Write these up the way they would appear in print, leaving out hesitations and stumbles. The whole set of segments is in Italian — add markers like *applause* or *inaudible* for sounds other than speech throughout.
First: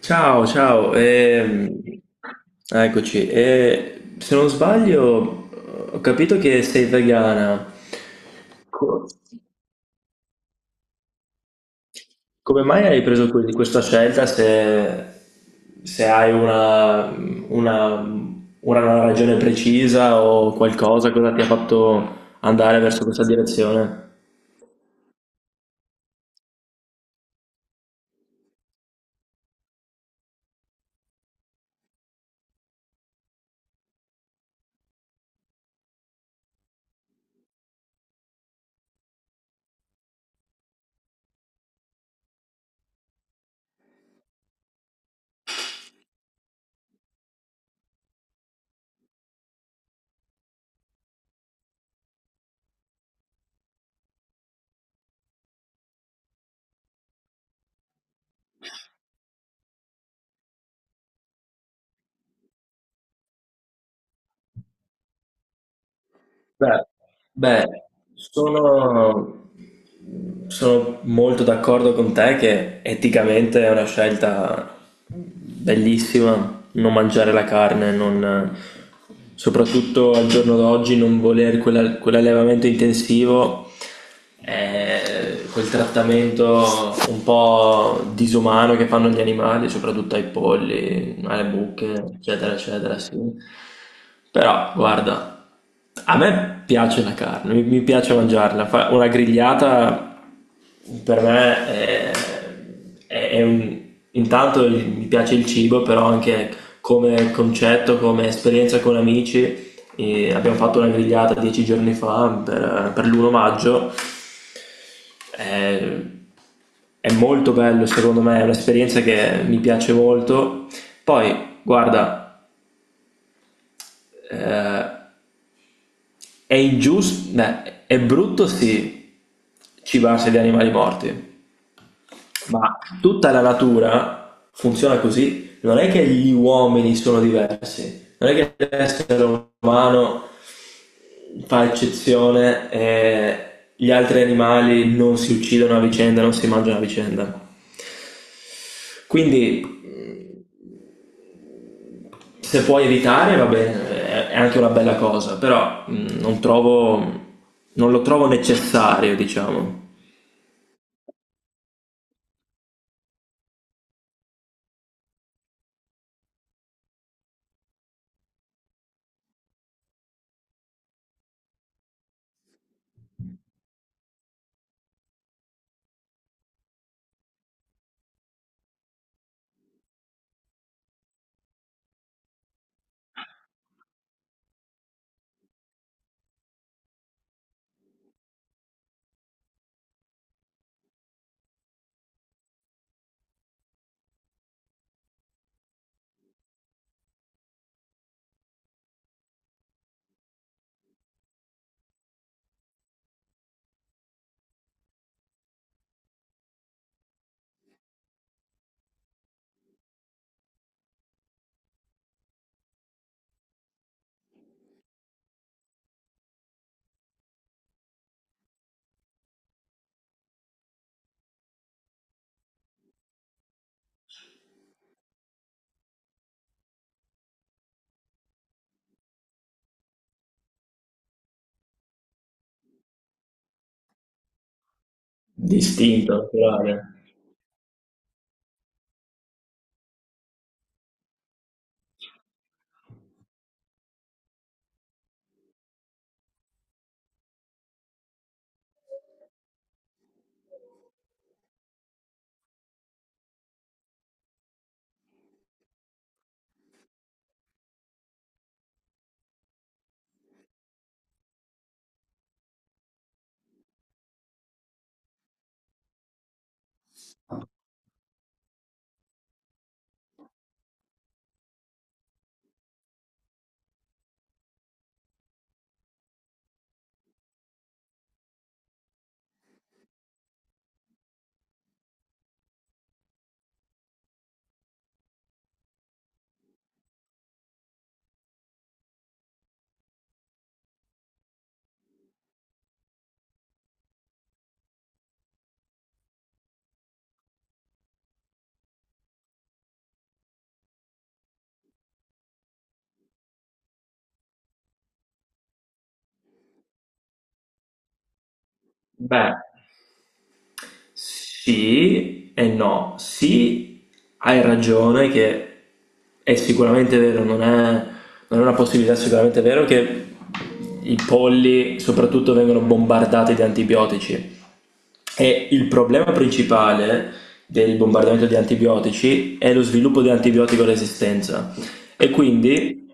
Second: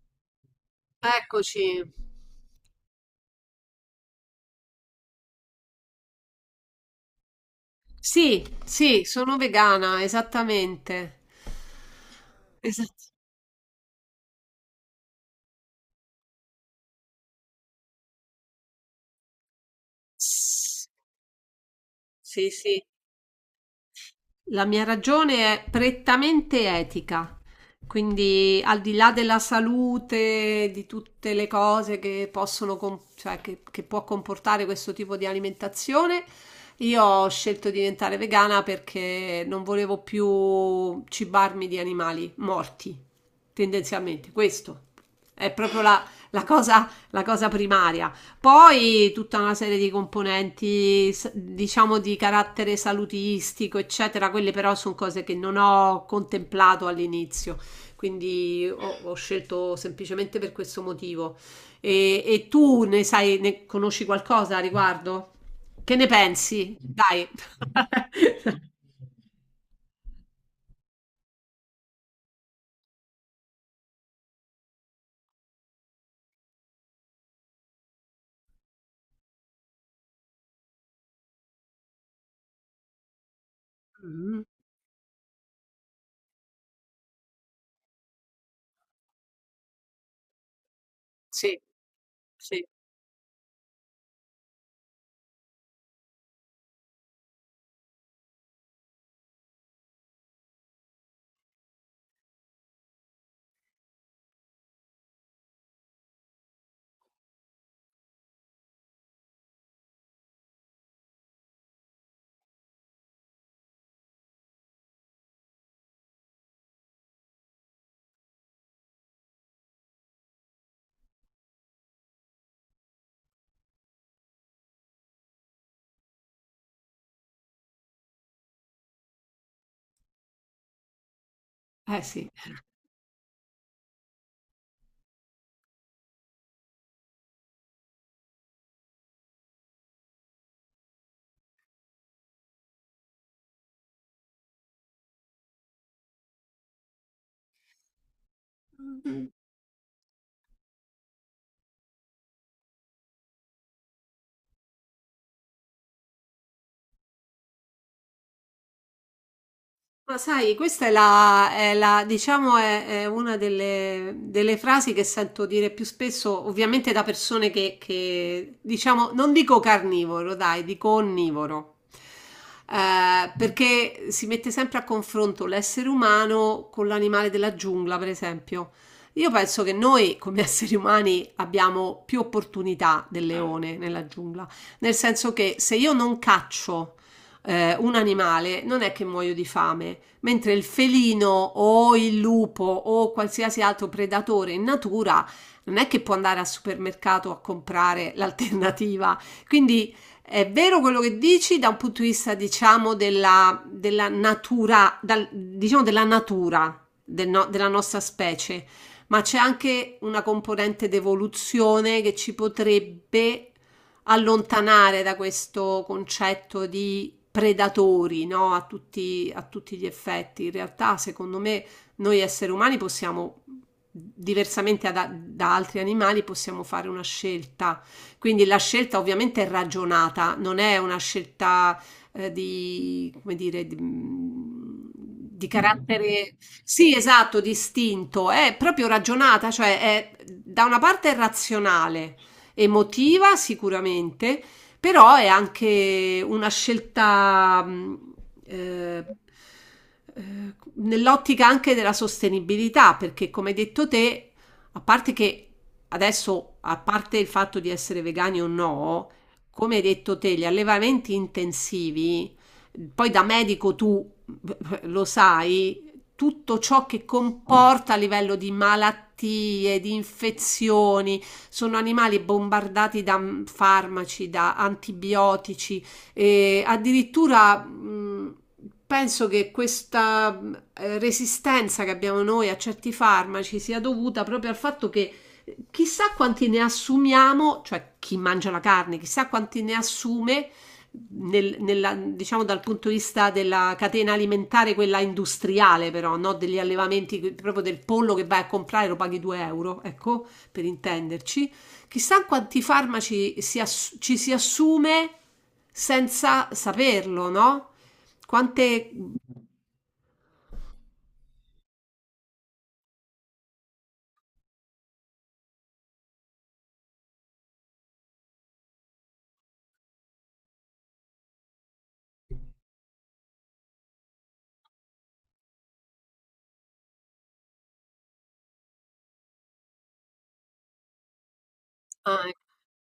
Ciao, ciao, Eccoci. Eccoci. E se non sbaglio, ho capito che sei vegana. Sì, sì, Co- sono vegana, esattamente. Come mai hai Esatto. preso questa scelta se, se hai una, una, una ragione precisa o Sì, qualcosa, cosa ti ha fatto andare sì. verso questa direzione? La mia ragione è prettamente etica, quindi al di là della salute, di tutte le cose che possono, cioè che può comportare questo tipo di alimentazione, io ho scelto di diventare vegana perché non volevo più cibarmi di animali morti. Tendenzialmente questo è proprio la cosa primaria. Poi tutta una serie di componenti, diciamo, di carattere salutistico, eccetera, quelle però sono cose che non ho contemplato all'inizio, quindi ho scelto semplicemente per questo motivo. E tu ne sai, ne conosci qualcosa a riguardo? Che ne pensi? Beh, Dai. beh, *laughs* sono, sono molto d'accordo con te che eticamente è una scelta bellissima, non mangiare la carne, soprattutto al giorno d'oggi, non voler quell'allevamento intensivo, Mm, quel trattamento un po' disumano che fanno gli animali, soprattutto ai polli, alle sì, buche, eccetera, sì, eccetera, sì. Però, guarda, a me piace la carne, mi piace mangiarla. Una grigliata per me è un... Intanto mi piace il cibo, però anche come concetto, come esperienza con amici. E abbiamo fatto una grigliata 10 giorni fa per l'1 maggio. È, è molto bello, secondo me, è un'esperienza che mi piace molto. Poi, guarda, eh, è ingiusto, beh, è brutto sì cibarsi di animali morti, eh sì. ma tutta la natura funziona così. Non è che gli uomini sono diversi, non è che l'essere umano fa eccezione e gli altri animali non si uccidono a vicenda, non si mangiano a vicenda. Quindi se puoi evitare, va bene, è anche una bella cosa, però non lo trovo necessario, diciamo, Ma sai, questa è diciamo, è una delle, delle frasi che sento dire più spesso, ovviamente da persone che diciamo, non dico carnivoro, dai, dico onnivoro. Perché si mette sempre a confronto l'essere umano con l'animale della giungla, per esempio. Io penso che noi, come *laughs* esseri umani, abbiamo più opportunità del leone nella giungla, nel senso che se io non caccio, un animale, non è che muoio di fame, mentre il felino o il lupo o qualsiasi altro predatore in natura non è che può andare al supermercato a comprare *laughs* l'alternativa. Quindi è vero quello che dici da un punto di vista, diciamo, della natura, diciamo della natura del no- della nostra specie, ma c'è anche una componente d'evoluzione che ci potrebbe allontanare da questo concetto di predatori, no? A tutti gli effetti. In realtà, secondo me, noi esseri umani possiamo, diversamente da altri animali, possiamo fare una scelta. Quindi la scelta ovviamente è ragionata, non è una scelta di, come dire, di d'istinto carattere, naturale. sì, esatto, distinto, è proprio ragionata, cioè è, da una parte è razionale, emotiva sicuramente, però è anche una scelta eh, eh, nell'ottica anche della sostenibilità, perché come hai detto te, a parte che adesso, a parte il fatto di essere vegani o no, come hai detto te, gli allevamenti intensivi, poi da medico tu *laughs* lo sai, tutto ciò che comporta a livello di malattie, di infezioni, sono animali bombardati da farmaci, da antibiotici e addirittura penso che questa resistenza che abbiamo noi a certi farmaci sia dovuta proprio al fatto che chissà quanti ne assumiamo, cioè chi mangia la carne, chissà quanti ne assume diciamo dal punto di vista della catena alimentare, quella industriale, però, no? Degli allevamenti, proprio del pollo che vai a comprare lo paghi 2 euro, ecco, per intenderci. Chissà quanti farmaci ci si assume senza saperlo, no? Quante... Beh, sì e no. Sì, hai ragione che è sicuramente vero, non è una possibilità, sicuramente vero che i polli soprattutto vengono bombardati di antibiotici. E il problema principale del bombardamento di antibiotici è lo sviluppo di antibiotico resistenza. E Ah, ecco, quindi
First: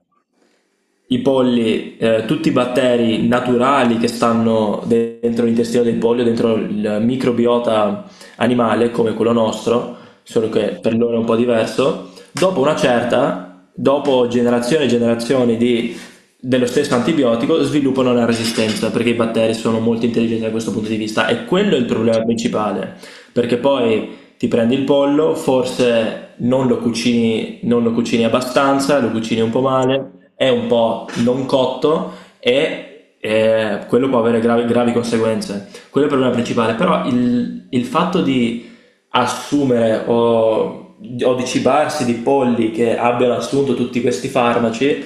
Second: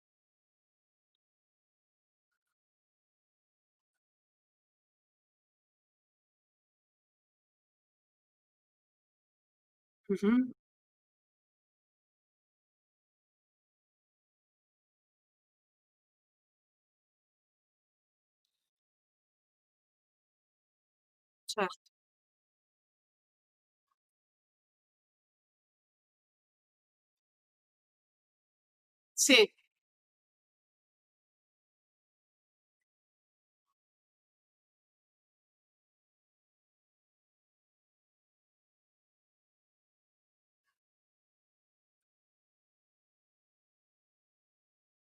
i polli, tutti i batteri naturali che stanno dentro l'intestino del pollo, dentro il microbiota animale come quello nostro, solo mhm, che per loro è un po' diverso, dopo dopo generazioni e generazioni dello stesso antibiotico, sviluppano una resistenza perché i batteri sono molto intelligenti da questo punto di vista e quello è il certo. problema principale, perché poi ti prendi il pollo, forse non lo cucini, non lo cucini abbastanza, lo cucini Sì, un po' male, è un po' non cotto e quello può avere gravi, gravi conseguenze. Quello è il problema principale, però il fatto di assumere o di cibarsi di polli che abbiano assunto tutti questi farmaci,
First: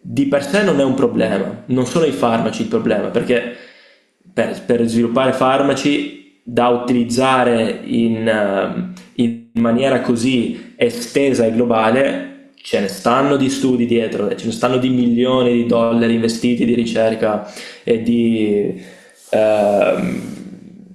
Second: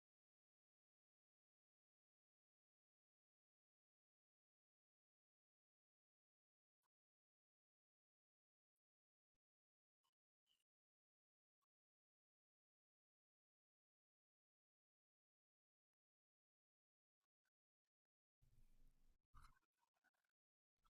di per sé non è un problema, non sono i farmaci il problema, perché per sviluppare farmaci da utilizzare in, in maniera così estesa e globale, ce ne stanno di studi dietro, ce ne stanno di milioni di dollari investiti di ricerca e ehm,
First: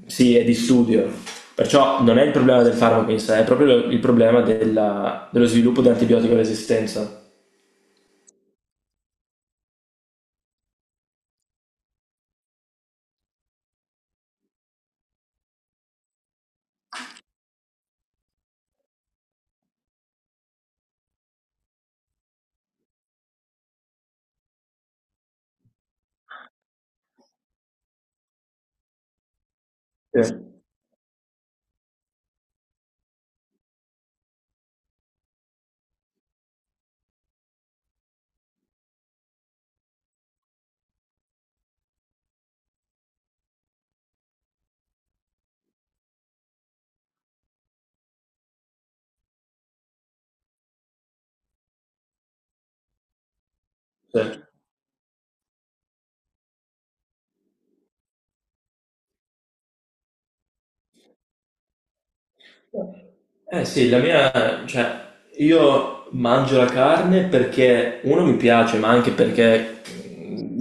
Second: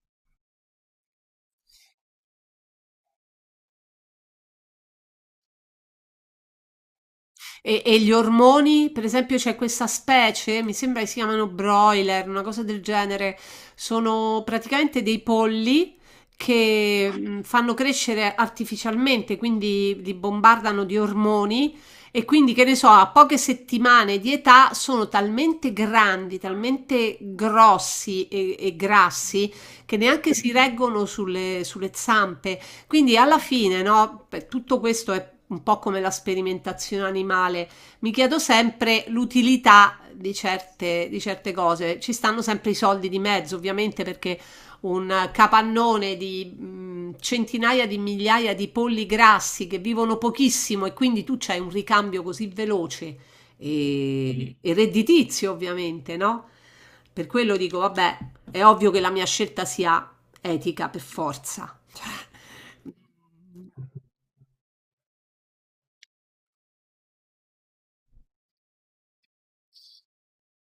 sì, e di studio. Perciò non è il problema del farmaco in sé, è proprio il problema dello sviluppo dell'antibiotico resistenza. e gli ormoni, per esempio, c'è questa specie, mi sembra che si chiamano broiler, una cosa del genere, sono praticamente dei polli che fanno crescere artificialmente, quindi li bombardano di ormoni e quindi, che ne so, a poche settimane di età sono talmente grandi, talmente grossi e grassi che neanche si Sì. reggono sulle, sulle zampe. Quindi alla fine, no, per tutto questo è un po' come la sperimentazione animale, mi chiedo sempre l'utilità di certe cose. Ci stanno sempre i soldi di mezzo, ovviamente, perché un capannone di centinaia di migliaia di polli grassi che vivono pochissimo e quindi tu c'hai un ricambio così veloce Sì. E redditizio, ovviamente, no? Per quello dico, vabbè, è ovvio che la mia scelta sia etica per forza. Cioè, Eh sì, la mia, cioè, io mangio la carne perché uno mi piace, ma anche perché mh,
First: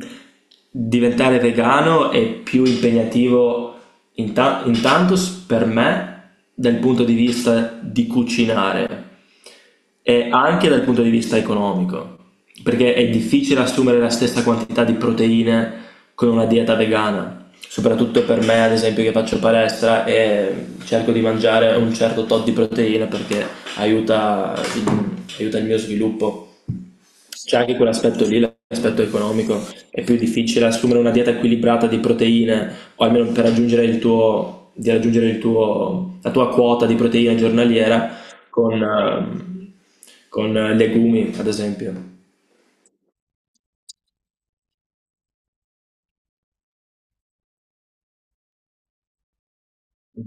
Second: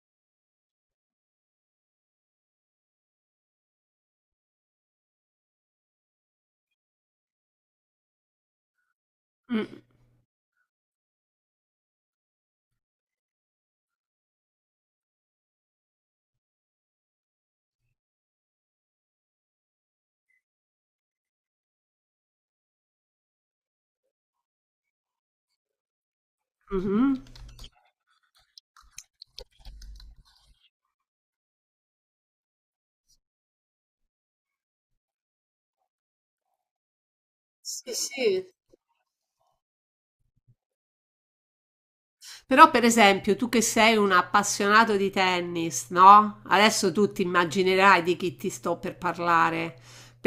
diventare vegano è più impegnativo, intanto per me dal punto di vista di cucinare mh, e anche dal punto di vista economico, perché è difficile assumere la stessa quantità di proteine con una dieta vegana, soprattutto per me, ad esempio, che faccio palestra e cerco di mangiare un certo tot di proteine perché aiuta, aiuta il mio sviluppo. mh-mh. C'è anche quell'aspetto lì, l'aspetto economico. È più difficile assumere una dieta equilibrata di proteine, o almeno per raggiungere di raggiungere il tuo, la tua quota di proteine Sì, giornaliera sì. con, ehm, con legumi, ad esempio. Però per esempio tu che sei un appassionato di tennis, no? Adesso tu ti immaginerai di chi ti sto per parlare,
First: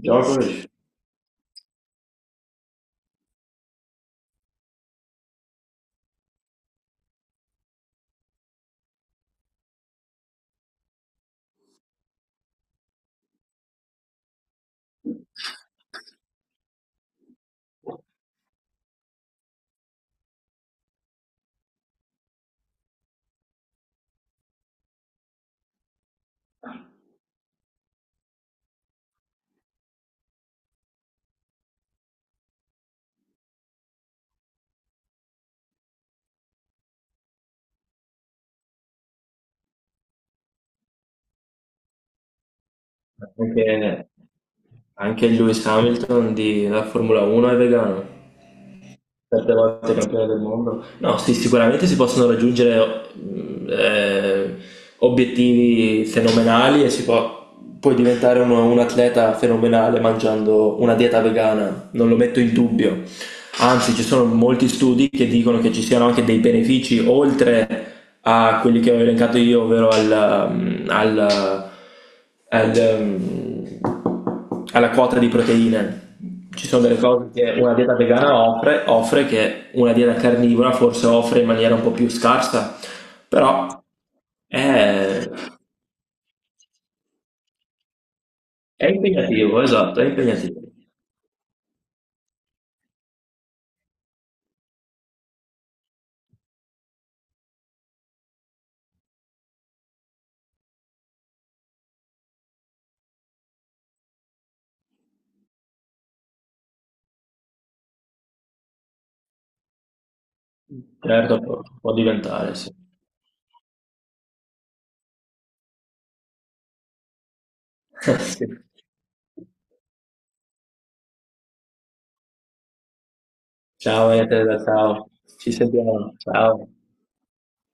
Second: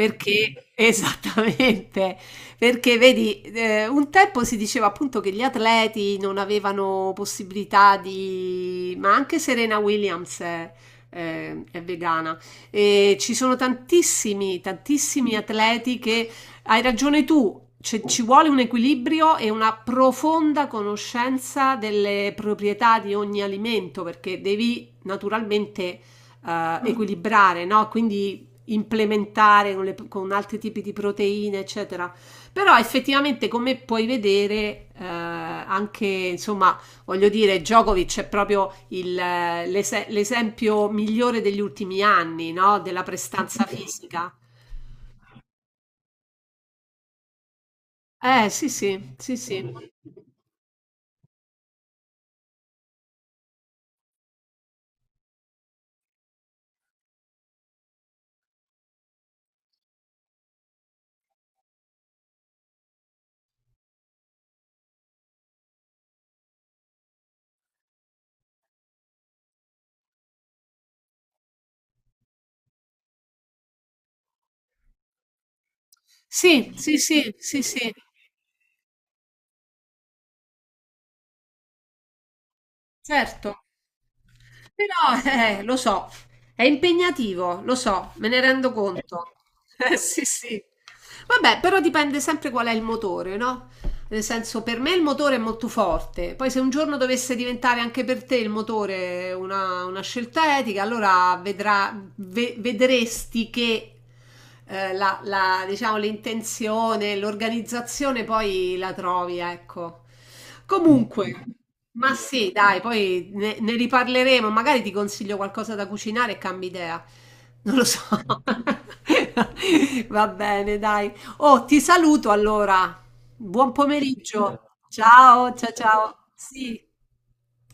Djokovic, *laughs* esattamente, perché vedi, un tempo si diceva appunto che gli atleti non avevano possibilità di, ma anche Serena Williams è, è vegana e ci sono tantissimi, tantissimi atleti che hai ragione tu, ci vuole un equilibrio e una profonda conoscenza delle proprietà di ogni alimento perché devi naturalmente equilibrare, no? Quindi implementare con, con altri tipi di proteine, eccetera. Però effettivamente, come puoi vedere, anche insomma, voglio dire, Djokovic è proprio il l'esempio migliore degli ultimi anni, no? Della prestanza anche, fisica. anche Lewis Hamilton della Formula 1 è vegano. Sì, sì, sì, Sette sì. volte campione del mondo. No, sì, sicuramente si possono raggiungere obiettivi fenomenali e puoi diventare un atleta fenomenale mangiando una dieta vegana, non lo metto in dubbio. Anzi, ci sono molti studi che dicono che ci siano anche dei benefici oltre a quelli che ho elencato io, ovvero al, mm, al, al, mm, alla quota di proteine. Ci Sì, sono delle sì, cose sì, che sì, una sì, dieta vegana offre che una dieta carnivora forse offre in maniera un po' più scarsa, certo. però è, Però, lo so, è impegnativo, lo so, me ne rendo è conto. *laughs* impegnativo, esatto, è sì, impegnativo. sì. Vabbè, però dipende sempre qual è il motore, no? Nel senso, per me il motore è molto forte. Poi se un giorno dovesse diventare anche per te il motore una scelta etica, allora vedrà, vedresti che la, la, diciamo, l'intenzione, l'organizzazione poi la trovi, ecco. Certo, Comunque, può, può ma sì, diventare, sì. dai, poi ne, ne riparleremo. Magari ti consiglio qualcosa da cucinare e cambi idea. Non lo so. *laughs* Sì. *laughs* Va bene, dai. Oh, ti saluto allora. Buon Ciao, Ete, pomeriggio. ciao. Ci Ciao, ciao, sentiamo. ciao. Ciao. Sì.